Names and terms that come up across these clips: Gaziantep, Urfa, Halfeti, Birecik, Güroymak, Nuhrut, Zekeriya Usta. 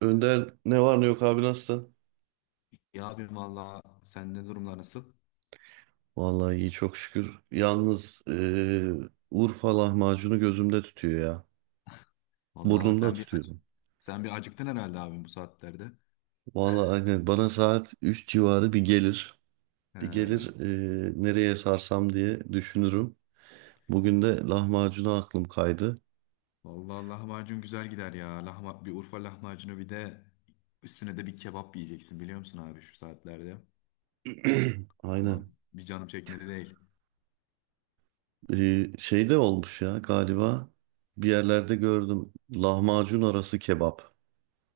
Önder ne var ne yok abi nasılsın? Ya abim valla sende durumlar nasıl? Vallahi iyi çok şükür. Yalnız Urfa lahmacunu gözümde tutuyor ya. Valla Burnumda sen bir acı, tutuyorum. sen bir acıktın herhalde abim bu saatlerde. Vallahi aynen bana saat 3 civarı bir gelir. Bir He, gelir nereye sarsam diye düşünürüm. Bugün de lahmacuna aklım kaydı. valla lahmacun güzel gider ya. Lahma, bir Urfa lahmacunu bir de üstüne de bir kebap yiyeceksin biliyor musun abi şu saatlerde? Ama Aynen. bir canım çekmedi değil. Şey de olmuş ya galiba bir yerlerde gördüm. Lahmacun arası kebap.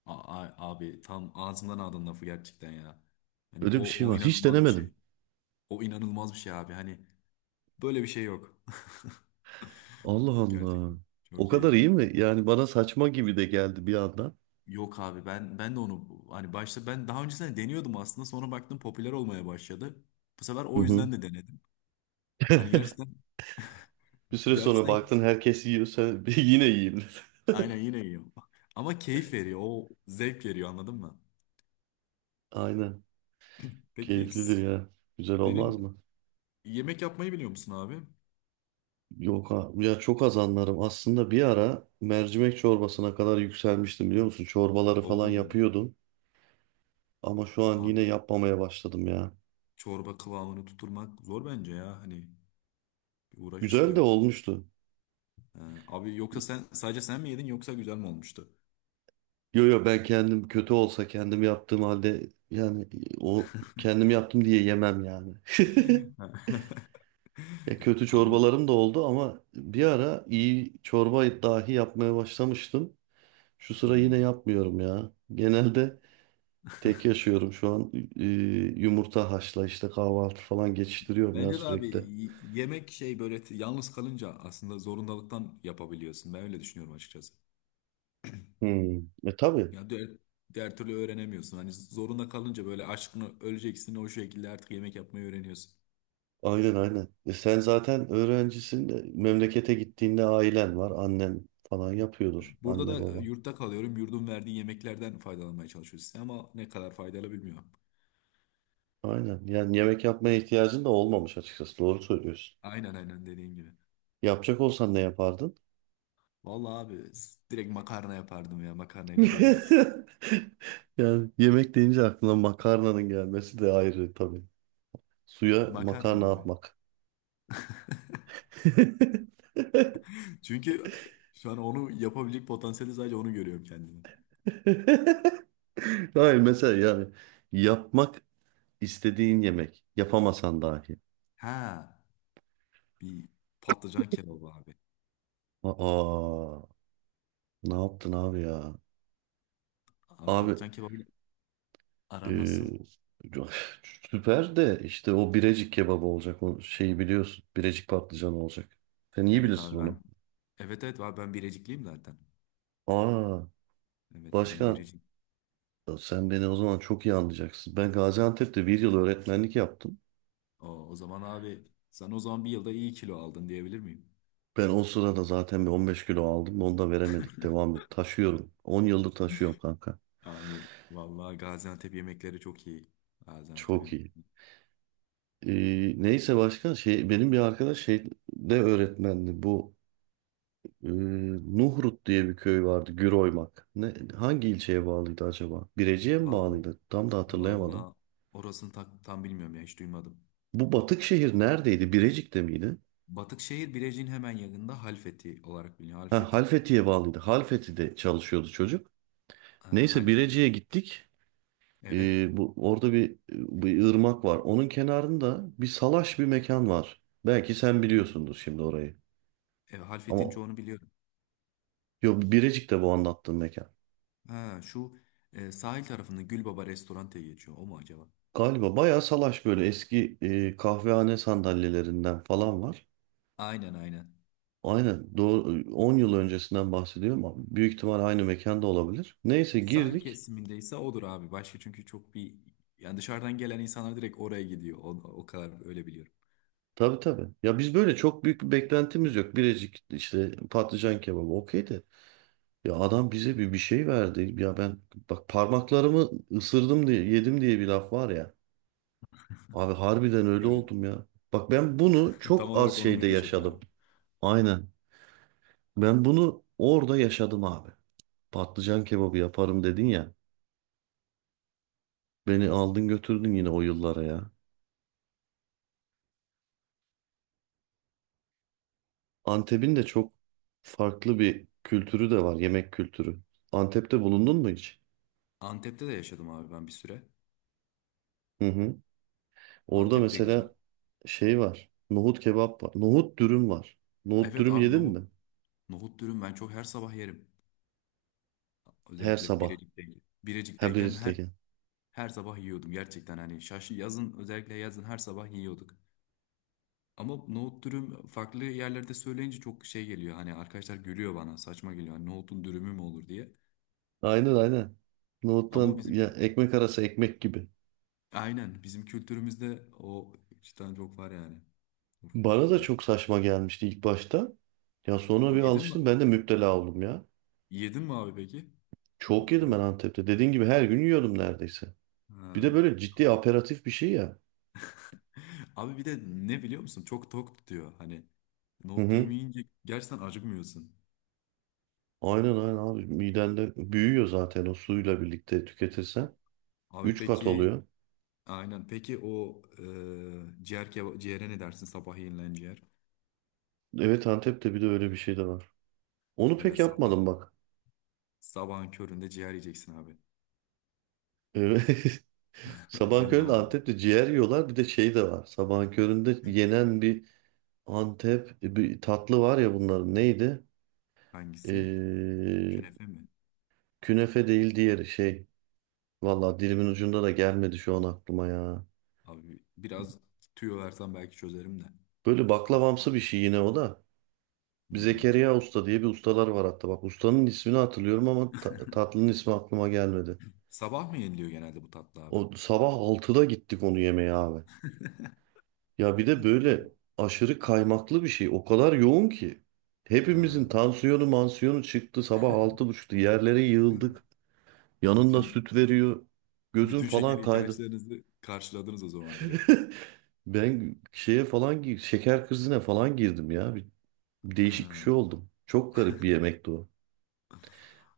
Abi tam ağzından aldın lafı gerçekten ya. Hani Öyle bir o şey o var. Hiç inanılmaz bir denemedim. şey. O inanılmaz bir şey abi. Hani böyle bir şey yok. Allah Gerçekten Allah. çok O kadar iyi keyifli. mi? Yani bana saçma gibi de geldi bir anda. Yok abi ben de onu hani başta ben daha öncesinde deniyordum aslında sonra baktım popüler olmaya başladı. Bu sefer Hı o hı. yüzden de denedim. Hani gerçekten Bir süre sonra gerçekten baktın herkes yiyor sen yine yiyeyim dedin. aynen yine iyi. Ama keyif veriyor. O zevk veriyor anladın mı? Aynen. Peki Keyiflidir s- ya. Güzel olmaz Senin mı? yemek yapmayı biliyor musun abi? Yok ha. Ya çok az anlarım. Aslında bir ara mercimek çorbasına kadar yükselmiştim biliyor musun? Çorbaları falan Oo yapıyordum. Ama şu an yine abi yapmamaya başladım ya. çorba kıvamını tutturmak zor bence ya. Hani bir uğraş Güzel de istiyor. olmuştu. Ee, Abi yoksa sen sadece sen mi yedin yoksa güzel mi olmuştu? Yo yo ben kendim kötü olsa kendim yaptığım halde yani o kendim yaptım diye yemem yani. Ha. Ya kötü Abi çorbalarım da oldu ama bir ara iyi çorba dahi yapmaya başlamıştım. Şu sıra yine hmm. yapmıyorum ya. Genelde tek yaşıyorum şu an. Yumurta haşla işte kahvaltı falan geçiştiriyorum ya Bence de abi sürekli. Yemek şey böyle yalnız kalınca aslında zorundalıktan yapabiliyorsun. Ben öyle düşünüyorum açıkçası. Hmm. E tabii. Ya diğer, diğer türlü öğrenemiyorsun. Hani zorunda kalınca böyle aşkını öleceksin o şekilde artık yemek yapmayı öğreniyorsun. Aynen aynen. E sen zaten öğrencisin de memlekete gittiğinde ailen var. Annen falan yapıyordur. Burada Anne da baba. yurtta kalıyorum. Yurdun verdiği yemeklerden faydalanmaya çalışıyoruz. Ama ne kadar faydalı bilmiyorum. Aynen. Yani yemek yapmaya ihtiyacın da olmamış açıkçası. Doğru söylüyorsun. Aynen aynen dediğin gibi. Yapacak olsan ne yapardın? Vallahi abi direkt makarna yapardım ya. Makarnayla doyarız. Yani yemek deyince aklına makarnanın gelmesi de ayrı tabii. Suya Makarna makarna abi. atmak. Çünkü şu an onu yapabilecek potansiyeli sadece onu görüyorum kendime. Hayır mesela yani yapmak istediğin yemek. Yapamasan dahi. Ha. Bir patlıcan kebabı abi. Aa, ne yaptın abi ya? Abi Abi, patlıcan kebabı aran nasıl? e, süper de işte o Birecik kebabı olacak. O şeyi biliyorsun. Birecik patlıcanı olacak. Sen iyi Evet bilirsin abi onu. ben. Evet evet abi ben Birecikliyim zaten. Aa, Evet ben başka. Birecik. Ya sen beni o zaman çok iyi anlayacaksın. Ben Gaziantep'te bir yıl öğretmenlik yaptım. O, o zaman abi sen o zaman bir yılda iyi kilo aldın diyebilir miyim? Ben o sırada zaten bir 15 kilo aldım. Onu da veremedik. Devam et. Taşıyorum. 10 yıldır taşıyorum kanka. Abi vallahi Gaziantep yemekleri çok iyi. Çok Gaziantep'in. iyi. Neyse başka şey benim bir arkadaş şey de öğretmendi. Bu e, Nuhrut diye bir köy vardı. Güroymak. Ne, hangi ilçeye bağlıydı acaba? Birecik'e mi Vallahi, bağlıydı? Tam da hatırlayamadım. vallahi orasını tam bilmiyorum ya hiç duymadım. Bu batık şehir neredeydi? Birecik'te miydi? Batıkşehir Birecik'in hemen yakında Halfeti olarak biliniyor. Ha, Halfeti. Halfeti'ye bağlıydı. Halfeti'de çalışıyordu çocuk. Ha, Neyse Halfeti. Birecik'e gittik. Evet. Bu orada bir ırmak var. Onun kenarında bir salaş bir mekan var. Belki sen Hı. biliyorsundur şimdi orayı. Evet, Halfeti'nin Ama çoğunu biliyorum. yok Birecik'te bu anlattığım mekan. Ha şu sahil tarafında Gülbaba Restorante geçiyor. O mu acaba? Galiba bayağı salaş böyle eski kahvehane sandalyelerinden falan var. Aynen aynen. Aynen doğru 10 yıl öncesinden bahsediyorum ama büyük ihtimal aynı mekanda olabilir. Neyse Sahil girdik. kesimindeyse odur abi. Başka çünkü çok bir yani dışarıdan gelen insanlar direkt oraya gidiyor. O, o kadar öyle biliyorum. Tabii tabii. Ya biz böyle çok büyük bir beklentimiz yok. Birecik işte patlıcan kebabı okey de. Ya adam bize bir şey verdi. Ya ben bak parmaklarımı ısırdım diye yedim diye bir laf var ya. Abi harbiden öyle Evet. oldum ya. Bak ben bunu Tam çok az olarak onu mu şeyde yaşadın abi? yaşadım. Aynen. Ben bunu orada yaşadım abi. Patlıcan kebabı yaparım dedin ya. Beni aldın götürdün yine o yıllara ya. Antep'in de çok farklı bir kültürü de var, yemek kültürü. Antep'te bulundun mu hiç? Antep'te de yaşadım abi ben bir süre. Hı hı. Orada Antep de güzel. mesela şey var. Nohut kebap var. Nohut dürüm var. Nohut Evet dürüm abi yedin nohut. mi? Nohut dürüm ben çok her sabah yerim. Her Özellikle sabah. Birecik'teyken. Her Birecik'teyken her biristeki. her sabah yiyordum gerçekten hani şaşı yazın özellikle yazın her sabah yiyorduk. Ama nohut dürüm farklı yerlerde söyleyince çok şey geliyor. Hani arkadaşlar gülüyor bana saçma geliyor. Hani nohutun dürümü mü olur diye. Aynen aynen. Ama Nohuttan ya bizim ekmek arası ekmek gibi. aynen bizim kültürümüzde o cidden çok var yani. Urfa Bana da kültüründe. çok saçma gelmişti ilk başta. Ya sonra bir Yedin mi? alıştım ben de müptela oldum ya. Yedin mi abi peki? Çok Nohut yedim ben dürüm. Antep'te. Dediğin gibi her gün yiyordum neredeyse. Bir de Ha. böyle ciddi aperatif bir şey ya. Abi bir de ne biliyor musun? Çok tok tutuyor. Hani Hı nohut dürüm hı. yiyince gerçekten acıkmıyorsun. Aynen aynen abi. Midende büyüyor zaten o suyla birlikte tüketirsen. Abi Üç kat peki oluyor. aynen. Peki o ciğer ciğere ne dersin? Sabah yenilen ciğer. Evet Antep'te bir de öyle bir şey de var. Onu Evet pek sabah. yapmadım bak. Sabahın köründe ciğer yiyeceksin abi. Evet. Sabahın Gün köründe doğumu. Antep'te ciğer yiyorlar. Bir de şey de var. Sabahın köründe yenen bir Antep bir tatlı var ya bunların neydi? Hangisi? Ee, Künefe mi? künefe değil diğeri şey. Valla dilimin ucunda da gelmedi şu an aklıma ya. Abi biraz tüyo versen belki çözerim de. Böyle Çok. baklavamsı bir şey yine o da. Bir Ya. Zekeriya Usta diye bir ustalar var hatta. Bak ustanın ismini hatırlıyorum ama tatlının ismi aklıma gelmedi. Sabah mı yeniliyor genelde bu tatlı abi? O sabah 6'da gittik onu yemeye abi. Ya bir de böyle aşırı kaymaklı bir şey. O kadar yoğun ki. Hepimizin Ha. tansiyonu mansiyonu çıktı. Sabah 6.30'da yerlere yığıldık. Yanında Bütün süt veriyor. Gözüm bütün şeker falan kaydı. ihtiyaçlarınızı karşıladınız o zaman direkt. Ben şeker krizine falan girdim ya. Ha, Değişik bir şey oldum. Çok garip bir yemekti o.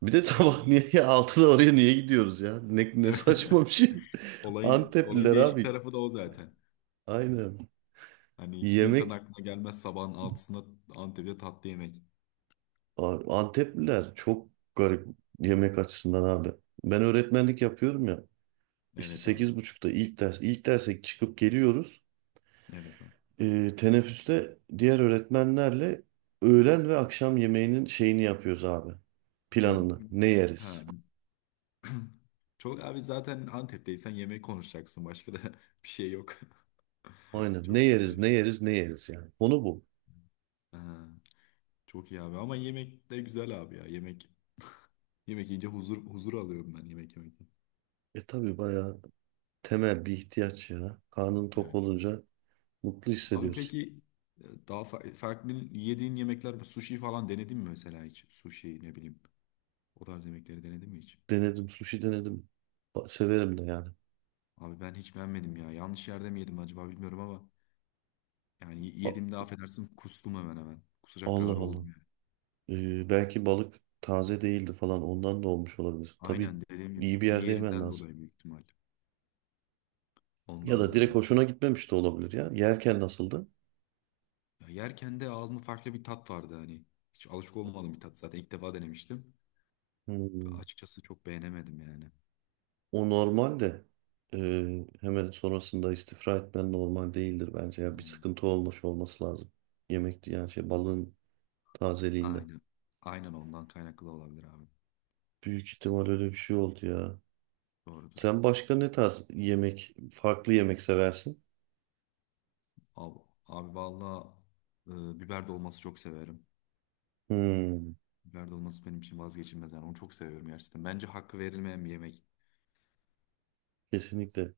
Bir de güzel sabah güzel. niye ya 6'da oraya niye gidiyoruz ya? Ne Evet. saçma bir şey. Olayın Antepliler değişik abi. tarafı da o zaten. Aynen. Hani hiçbir insan Yemek aklına gelmez sabahın altısında Antep'te tatlı yemek. Abi, Antepliler çok garip yemek açısından abi. Ben öğretmenlik yapıyorum ya. İşte Evet abi. 8.30'da ilk ders, ilk derse çıkıp geliyoruz. Evet abi. Teneffüste diğer öğretmenlerle öğlen ve akşam yemeğinin şeyini yapıyoruz abi. Hı, Planını. hı. Ne Ha. yeriz? Çok abi zaten Antep'teysen yemeği konuşacaksın. Başka da bir şey yok. Aynen. Çok Ne fazla yeriz, yok. ne yeriz, ne yeriz yani. Konu bu. Ha, çok iyi abi ama yemek de güzel abi ya. Yemek yemek yiyince huzur huzur alıyorum ben yemek yemekten. E tabii bayağı temel bir ihtiyaç ya. Karnın tok Evet. olunca mutlu Abi hissediyorsun. peki daha farklı yediğin yemekler bu sushi falan denedin mi mesela hiç? Sushi ne bileyim. O tarz yemekleri denedin mi hiç? Denedim, sushi denedim. Severim de yani. Abi ben hiç beğenmedim ya. Yanlış yerde mi yedim acaba bilmiyorum ama yani A- yediğimde affedersin kustum hemen hemen. Kusacak Allah kadar Allah. oldum. Belki balık taze değildi falan ondan da olmuş olabilir. Tabii Aynen dediğim gibi iyi bir yerde yemen yerinden lazım. dolayı büyük ihtimal. Ya Ondan da dolayı direkt mı? hoşuna gitmemiş de olabilir ya. Yerken nasıldı? Ya yerken de ağzımda farklı bir tat vardı hani. Hiç alışık olmadığım bir tat zaten ilk defa denemiştim. Hmm. Açıkçası çok beğenemedim yani. O normal de hemen sonrasında istifra etmen normal değildir bence. Ya bir Yani sıkıntı olmuş olması lazım. Yemekti yani şey balığın tazeliğinde. aynen. Aynen ondan kaynaklı olabilir abi. Büyük ihtimal öyle bir şey oldu ya. Doğrudur. Sen başka ne tarz yemek, farklı yemek seversin? Abi, abi valla biber dolması çok severim. Hmm, Biber dolması benim için vazgeçilmez yani. Onu çok seviyorum gerçekten. Bence hakkı verilmeyen bir yemek. kesinlikle.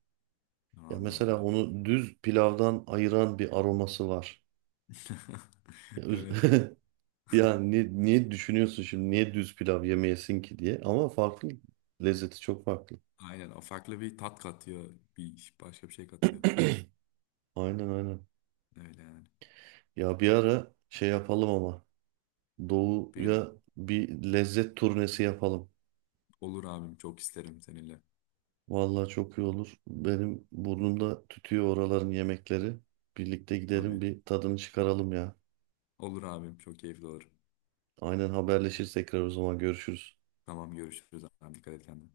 Ya Vallahi mesela öyle. onu düz pilavdan ayıran bir aroması var. Ya, öz- Evet. ya niye düşünüyorsun şimdi niye düz pilav yemeyesin ki diye ama farklı lezzeti çok farklı. Aynen. O farklı bir tat katıyor. Bir başka bir şey katıyor. Aynen aynen. Öyle yani. Ya bir ara şey yapalım ama Bir gün. doğuya bir lezzet turnesi yapalım. Olur abim çok isterim seninle. Vallahi çok iyi olur. Benim burnumda tütüyor oraların yemekleri. Birlikte gidelim Tabii. bir tadını çıkaralım ya. Olur abim çok keyifli olur. Aynen haberleşiriz tekrar o zaman görüşürüz. Tamam görüşürüz abim dikkat et kendine.